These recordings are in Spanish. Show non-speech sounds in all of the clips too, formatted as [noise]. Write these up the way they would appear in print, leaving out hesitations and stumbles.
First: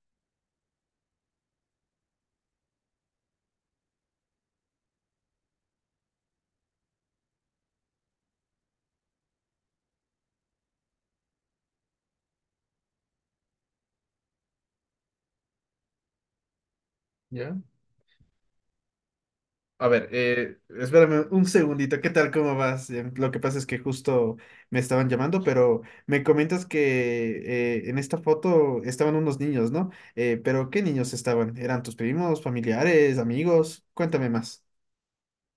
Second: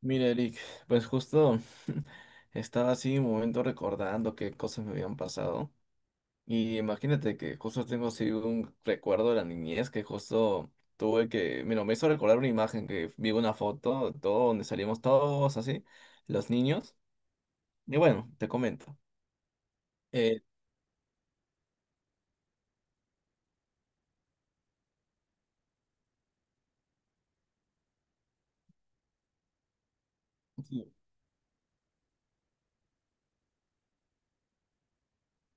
Mira, Eric, pues justo [laughs] estaba así un momento recordando qué cosas me habían pasado. Y imagínate que justo tengo así un recuerdo de la niñez que justo tuve que, mira, me hizo recordar una imagen que vi una foto, todo donde salimos todos así, los niños. ¿Ya? Y bueno, te comento. A ver, Eh, espérame un segundito, ¿qué tal? ¿Cómo vas? Lo que pasa es que justo me estaban llamando, pero me comentas que en esta foto estaban unos niños, ¿no? Pero ¿qué sí. niños estaban? ¿Eran tus primos, familiares, amigos? Cuéntame más.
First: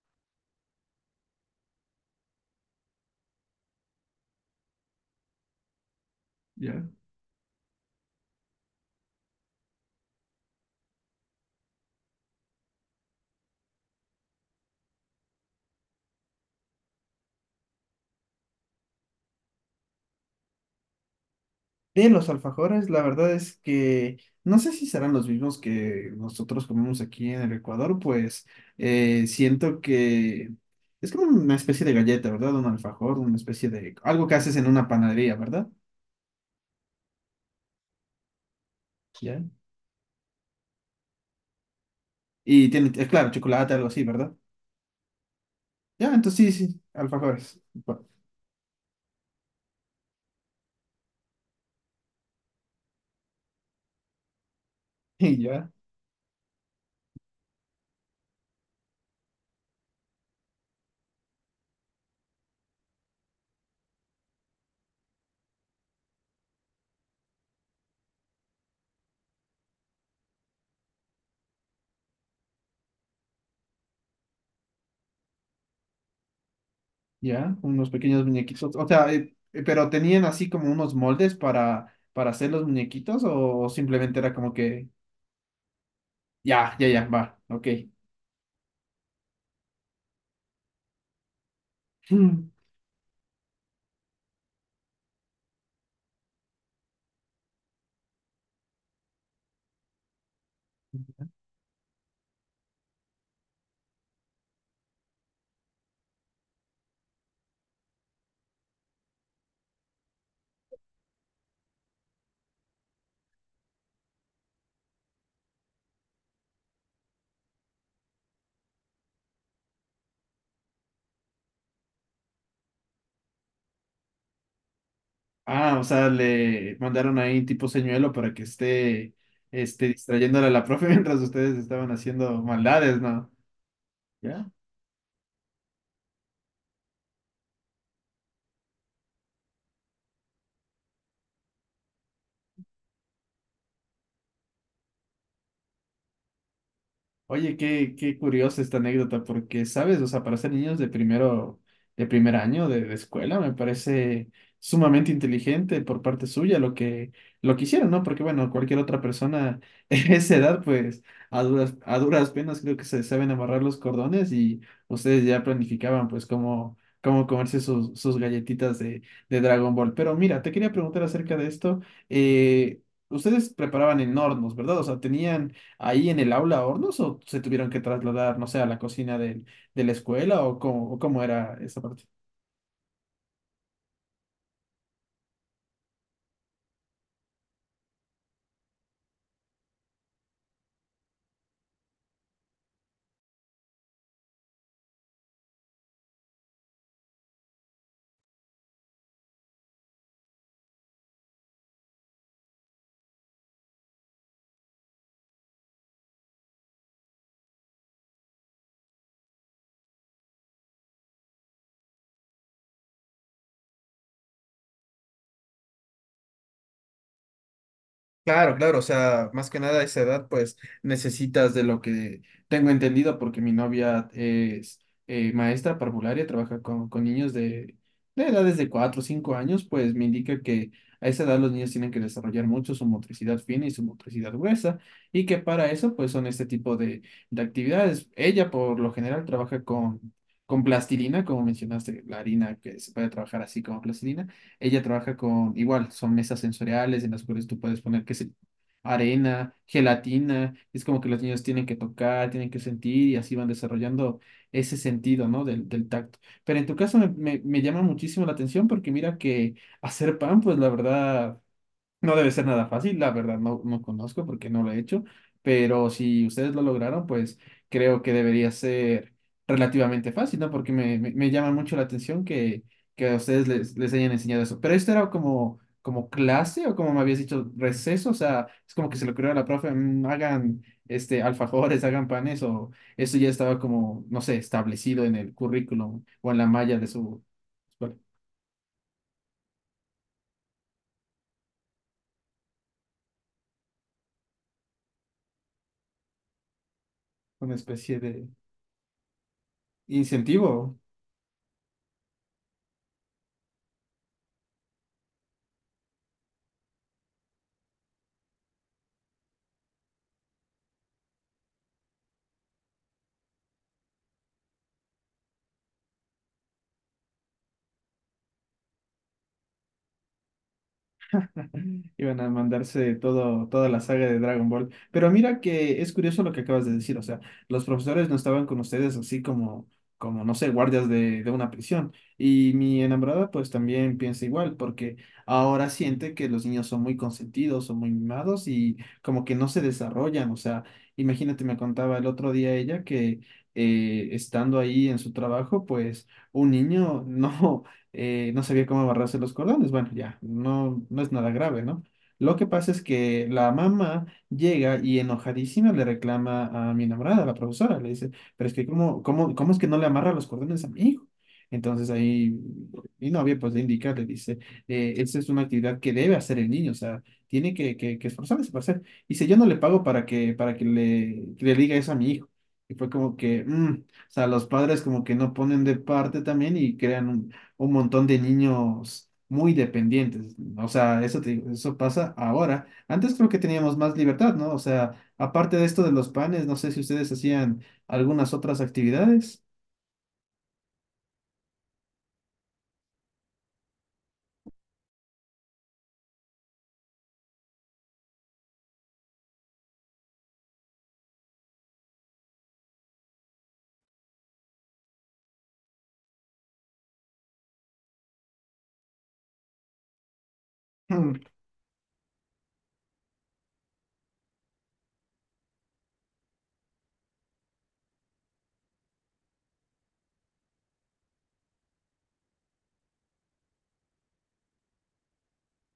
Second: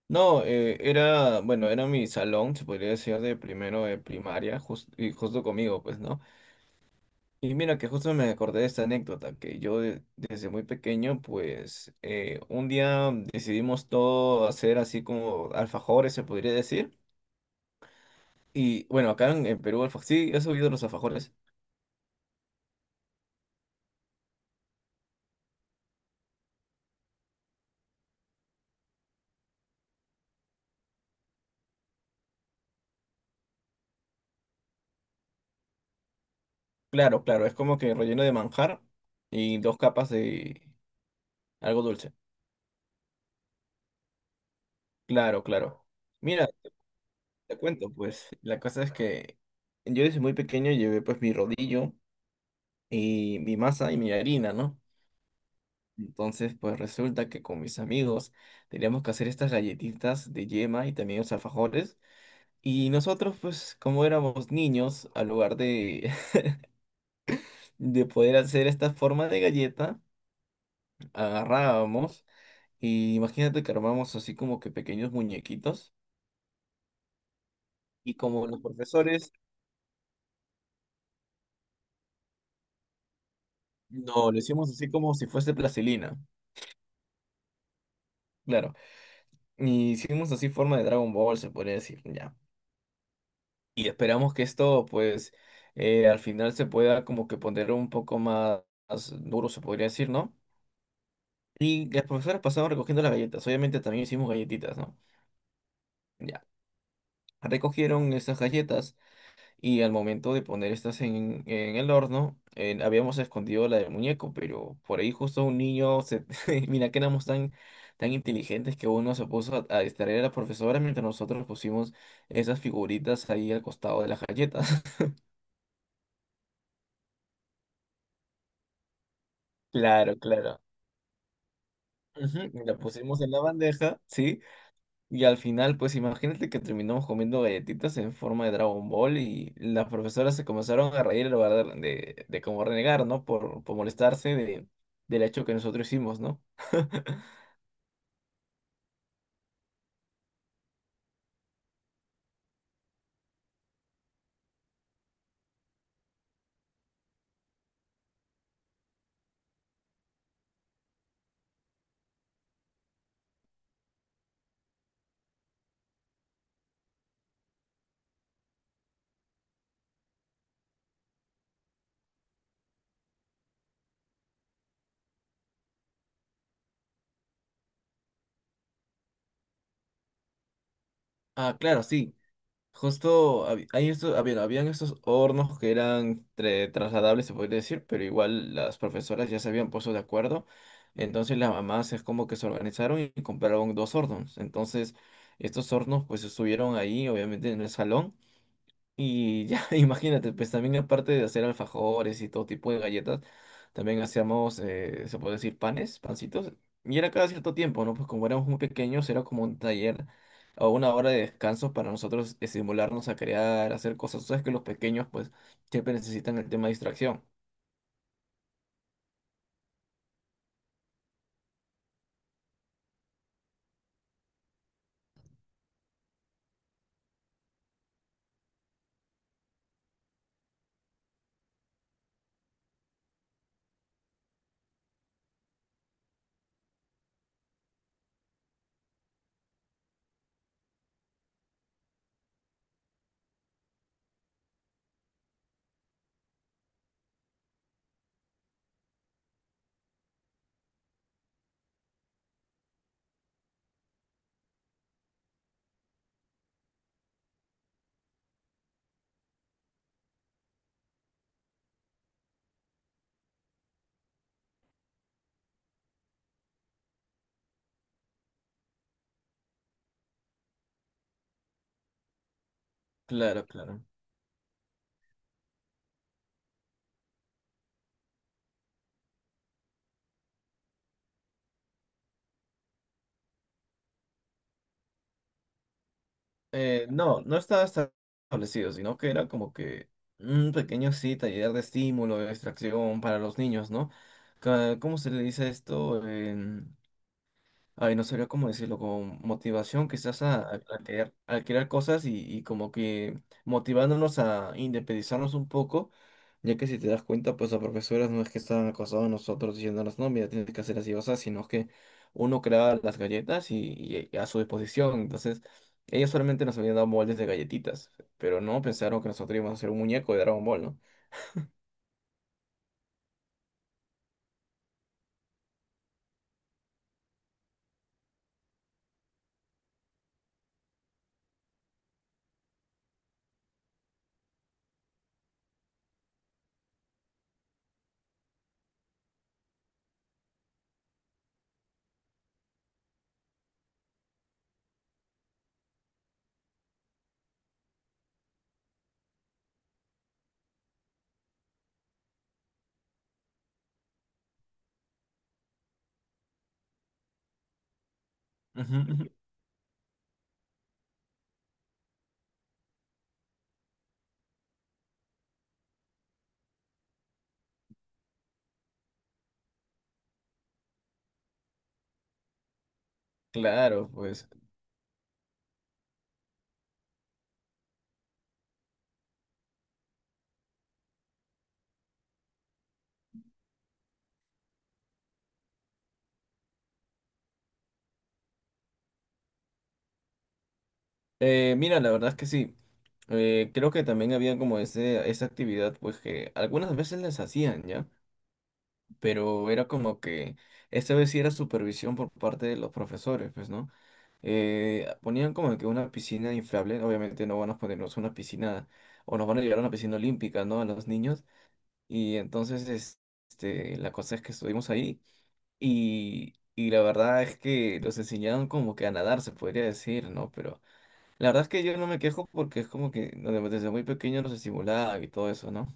No, era, bueno, era mi salón, se podría decir, de primero de primaria, y justo conmigo, pues, ¿no? Ya. Y mira que justo me acordé de esta anécdota, que yo desde muy pequeño, pues un día decidimos todo hacer así como alfajores, se podría decir. Y bueno, acá en Perú, sí, ¿has oído los alfajores? De los alfajores, la verdad es que no sé si serán los mismos que nosotros comemos aquí en el Ecuador, pues siento que es como una especie de galleta, ¿verdad? Un alfajor, una especie de algo que haces en una panadería, ¿verdad? Claro, claro, es como que relleno de manjar Ya. y dos capas de algo dulce. Y tiene, claro, chocolate, algo así, ¿verdad? Claro, claro. Ya, Mira, entonces sí, sí, te alfajores. cuento, pues la cosa es que yo desde muy pequeño llevé pues mi rodillo y mi masa y mi harina, ¿no? [laughs] Y ya, Entonces, pues resulta que con mis amigos teníamos que hacer estas galletitas de yema y también los alfajores. Y nosotros, pues como éramos niños, al lugar de, [laughs] de poder hacer esta forma de galleta, agarrábamos y imagínate que armamos así como que pequeños muñequitos. ya, unos Y pequeños como los muñequitos. O sea, profesores, pero tenían así como unos moldes para hacer los muñequitos o simplemente no, era lo como hicimos que, así como si fuese plastilina. ya, ya, ya, va, ok. Claro. Y hicimos así forma de Dragon Ball, se podría decir, ya. [laughs] Y esperamos que esto, pues, al final se pueda como que poner un poco más, más duro, se podría decir, ¿no? Y las profesoras pasaban recogiendo las galletas, obviamente también hicimos galletitas, ¿no? Ya, recogieron esas galletas y al momento de poner estas en el horno, habíamos escondido la del muñeco, pero por ahí justo un niño, se... [laughs] mira que éramos tan, tan inteligentes que uno se puso a distraer a la profesora mientras nosotros pusimos esas figuritas ahí al costado de las galletas. [laughs] Ah, o sea, le mandaron ahí tipo señuelo para que esté, Claro, distrayéndole a claro. la profe [laughs] mientras ustedes estaban haciendo Ujú. La maldades, pusimos ¿no? en la bandeja, ¿sí? ¿Ya? Y al final, pues imagínate que terminamos comiendo galletitas en forma de Dragon Ball y las profesoras se comenzaron a reír en lugar de como renegar, ¿no? Por molestarse de, del hecho que nosotros hicimos, ¿no? [laughs] Oye, qué curiosa esta anécdota, porque, ¿sabes? O sea, para ser niños de primero, de primer año de escuela, me parece sumamente inteligente por parte suya lo que hicieron, ¿no? Porque, bueno, cualquier otra persona [laughs] en esa edad, pues, a duras penas creo que se saben amarrar los cordones y ustedes ya planificaban, pues, cómo comerse sus galletitas de Dragon Ball. Pero mira, te quería preguntar acerca de esto. eh, ustedes preparaban en hornos, ¿verdad? O sea, ¿tenían ahí en el aula a hornos o se tuvieron que trasladar, no sé, a la cocina de la escuela o cómo era Ah, esa claro, parte? sí. Justo hay estos, ah, bien, habían estos hornos que eran trasladables, se podría decir, pero igual las profesoras ya se habían puesto de acuerdo. Entonces las mamás es como que se organizaron y compraron dos hornos. Entonces estos hornos pues estuvieron ahí, obviamente en el salón. Y ya, [laughs] imagínate, pues también aparte de hacer alfajores y todo tipo de galletas, también hacíamos, se puede decir, panes, pancitos. Y era cada cierto tiempo, ¿no? Pues como éramos muy pequeños, era como un taller o una hora de descanso para nosotros estimularnos a crear, hacer cosas. Tú sabes que los pequeños, pues, siempre necesitan el tema de distracción. Claro, claro, o sea, más que nada a esa edad, pues necesitas de lo que tengo entendido, porque mi novia es maestra parvularia, trabaja con niños de edades de 4 o 5 años, pues me indica que a esa edad los niños tienen que desarrollar mucho su motricidad fina y su motricidad gruesa, y que para eso, pues son este tipo de actividades. Ella, por lo general, trabaja con plastilina, como mencionaste, la harina que se puede trabajar así como plastilina ella trabaja con, igual, son mesas sensoriales en las cuales tú puedes poner, qué sé, arena, gelatina. Es como que los niños tienen que tocar, tienen que sentir y así van desarrollando ese sentido, ¿no? Del tacto. Pero en tu caso me llama muchísimo la atención porque mira que hacer pan, pues la verdad. No debe ser nada fácil, la verdad no conozco porque no lo he hecho, pero si ustedes lo lograron, pues creo que debería ser relativamente fácil, ¿no? Porque me llama mucho la atención que a Claro, ustedes les, claro. les hayan enseñado eso. Pero esto era como clase o como me habías dicho, receso, o sea, es como que se le ocurrió a la profe, "Mm, hagan alfajores, [laughs] hagan panes, o eso ya estaba como, no sé, establecido en el currículum o en la malla de No, su, no estaba escuela, establecido, sino que era como que un pequeño sí taller de estímulo, de distracción para los niños, ¿no? Ca- ¿Cómo se le dice esto? una Ay, especie no de sabría cómo decirlo, con motivación quizás incentivo. A crear cosas y como que motivándonos a independizarnos un poco, ya que si te das cuenta, pues las profesoras no es que estaban acosados a nosotros diciéndonos, no, mira, tienes que hacer así o así, sino que uno creaba las galletas y a su disposición, entonces ellos solamente nos habían dado moldes de galletitas, pero no pensaron que nosotros íbamos a hacer un muñeco de Dragon Ball, ¿no? Iban a mandarse todo, toda la saga de Dragon Ball. Pero mira que es curioso lo que acabas de decir. O sea, los profesores no estaban con ustedes así como no sé, guardias de una prisión. Y mi enamorada pues también piensa igual, porque ahora siente que los niños son muy consentidos, son muy mimados y como que no se desarrollan. O sea, imagínate, me contaba el otro día ella que estando ahí en su trabajo, pues un niño [laughs] no sabía cómo amarrarse los cordones. Bueno, ya, no es nada grave, ¿no? Lo que pasa es que la mamá llega y enojadísima le reclama a mi enamorada, a la profesora, le dice, pero es que Ujú, cómo, ujú. cómo, cómo es que no le amarra los cordones a mi hijo. Entonces ahí mi novia pues le indica, le dice, esa es una actividad que debe hacer el niño, o sea, tiene que esforzarse para hacer. Dice, yo no le pago para que que le diga eso a mi hijo. Y fue como que, Claro, o sea, pues. los padres como que no ponen de parte también y crean un montón de niños muy dependientes. O sea, eso, te digo, eso pasa ahora. Antes creo que teníamos más libertad, ¿no? O sea, aparte de esto de los panes, no sé si ustedes hacían algunas otras actividades. Mira, la verdad es que sí. Creo que también había como ese, esa actividad, pues que algunas veces les hacían, ¿ya? Pero era como que esta vez sí era supervisión por parte de los profesores, pues, ¿no? Ponían como que una piscina inflable, obviamente no van a ponernos una piscina, o nos van a llevar a una piscina olímpica, ¿no? A los niños. [laughs] Y entonces, este, la cosa es que estuvimos ahí y la verdad es que los enseñaron como que a nadar, se podría decir, ¿no? Pero la verdad es que yo no me quejo porque es como que no, desde muy pequeño nos estimulaba y todo eso, ¿no?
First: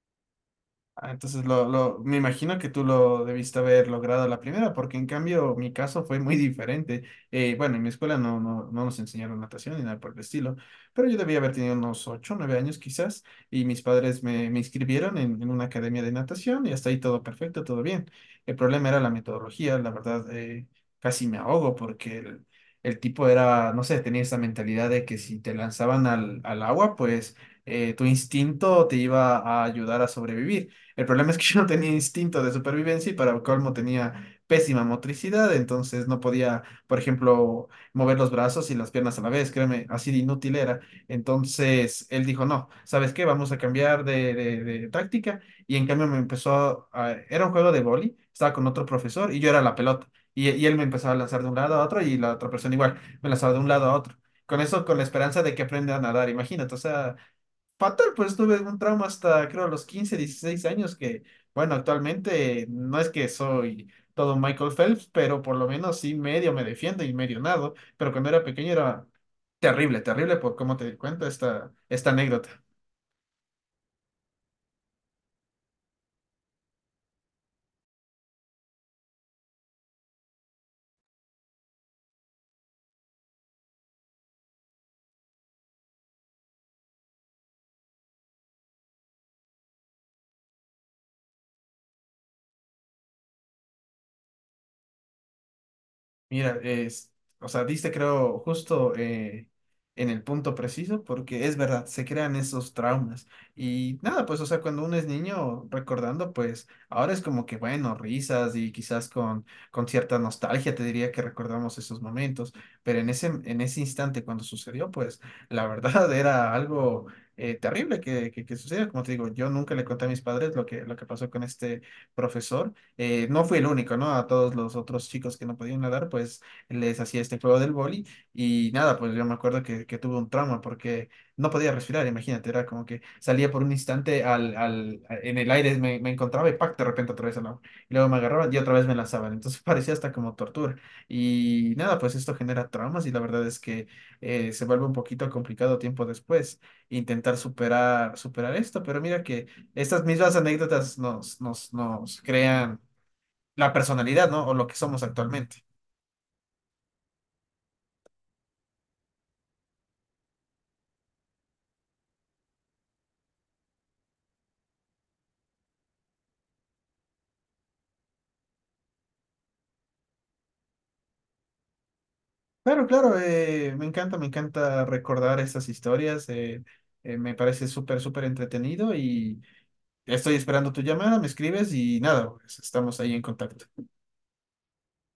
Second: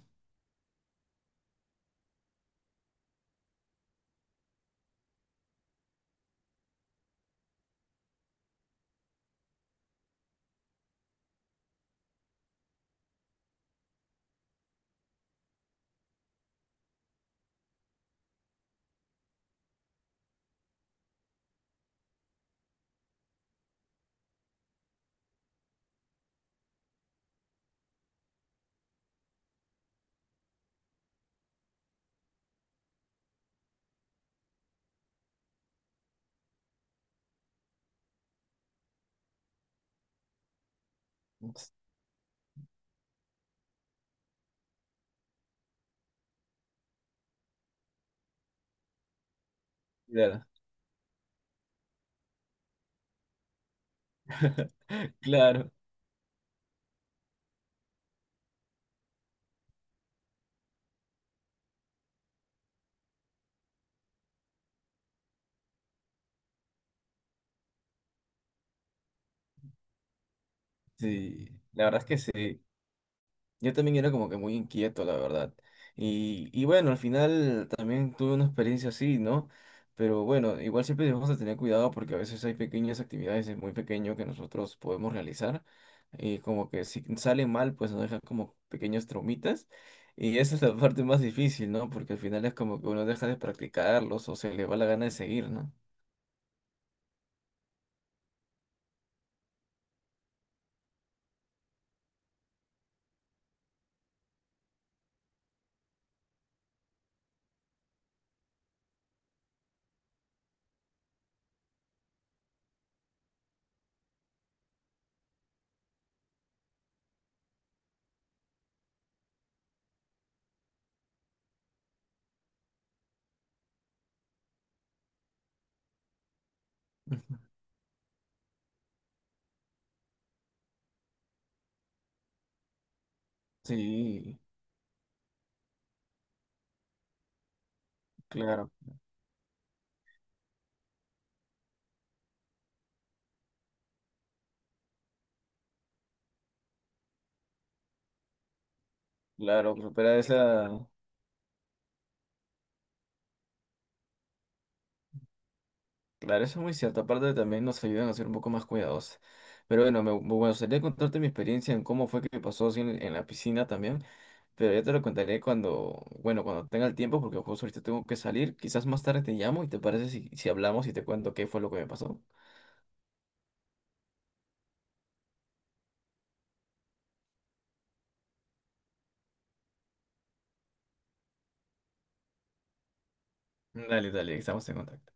Ah, entonces me imagino que tú lo debiste haber logrado a la primera, porque en cambio mi caso fue muy [laughs] diferente. Bueno, en mi escuela no nos enseñaron natación ni nada por el estilo, pero yo debía haber tenido unos 8, 9 años quizás, y mis padres me inscribieron en una academia de natación y hasta ahí todo perfecto, todo bien. El problema era la metodología, la verdad, casi me ahogo porque el tipo era, no sé, tenía esa mentalidad de que si te lanzaban al agua, pues tu instinto te iba a ayudar a sobrevivir. El problema es que [laughs] yo no tenía instinto de supervivencia y para colmo tenía pésima motricidad, entonces no podía, por ejemplo, mover los brazos y las piernas a la vez, créeme, así de inútil era. Entonces, Entonces él dijo, no, ¿sabes qué? Vamos a cambiar de táctica y en cambio me empezó a. Era un juego de boli, estaba con otro profesor y yo era la pelota. claro, Y él me empezaba a lanzar de un lado a otro y la otra persona igual, me lanzaba de un lado a otro. Con eso, con la esperanza de que claro, aprenda a nadar, imagínate, o sea. Fatal, pues tuve un trauma hasta creo los 15, 16 años que, bueno, actualmente no es que soy todo Michael Phelps, pero por lo menos sí medio me defiendo y medio nado, pero cuando era pequeño era terrible, terrible por cómo te cuento sí. esta, La verdad es esta que anécdota. sí. Yo también era como que muy inquieto, la verdad. Y bueno, al final también tuve una experiencia así, ¿no? Pero bueno, igual siempre debemos de tener cuidado porque a veces hay pequeñas actividades de muy pequeño que nosotros podemos realizar. Y como que si sale mal, pues nos dejan como pequeños traumitas. Y esa es la [laughs] parte más difícil, ¿no? Porque al final es como que uno deja de practicarlos o se le va la gana de seguir, ¿no? Mira, es, o sea, diste creo justo en el punto preciso, porque es verdad, se crean esos traumas. Y nada, pues, o sea, cuando uno es niño recordando, pues ahora es como que, bueno, risas y quizás con cierta nostalgia te diría que recordamos esos momentos, pero en ese instante cuando sucedió, pues la verdad [laughs] era algo terrible que sucedió. Como te digo, yo nunca le conté a mis padres lo que pasó con este profesor. No fui el único, ¿no? A todos los otros chicos que no podían nadar, pues les hacía Ujú. este juego del boli y nada, pues yo me acuerdo que tuve un trauma porque no podía respirar, imagínate, era como que salía por un instante Sí, en el aire, me encontraba y ¡pac! De repente otra vez al agua. Y luego me agarraban y claro, otra vez me lanzaban, entonces [laughs] parecía hasta como tortura. Y nada, pues esto genera traumas y la verdad es que se vuelve un poquito complicado tiempo después intentar superar, superar esto, pero mira que claro, estas supera mismas esa. anécdotas nos crean la personalidad, ¿no? O lo que somos actualmente. Claro, eso es muy cierto. Aparte también nos ayudan a ser un poco más cuidadosos. Pero bueno, me gustaría contarte mi experiencia en cómo fue que me pasó así en la piscina también. Pero ya te lo contaré cuando, bueno, cuando tenga el tiempo, porque justo ahorita tengo que salir. Quizás más tarde te llamo y te parece si, si hablamos y te cuento qué fue lo que me pasó. Claro, claro, me encanta recordar estas historias, me parece súper, súper entretenido y estoy esperando tu llamada, me escribes y nada, pues, estamos ahí en contacto. Dale, dale, estamos en contacto.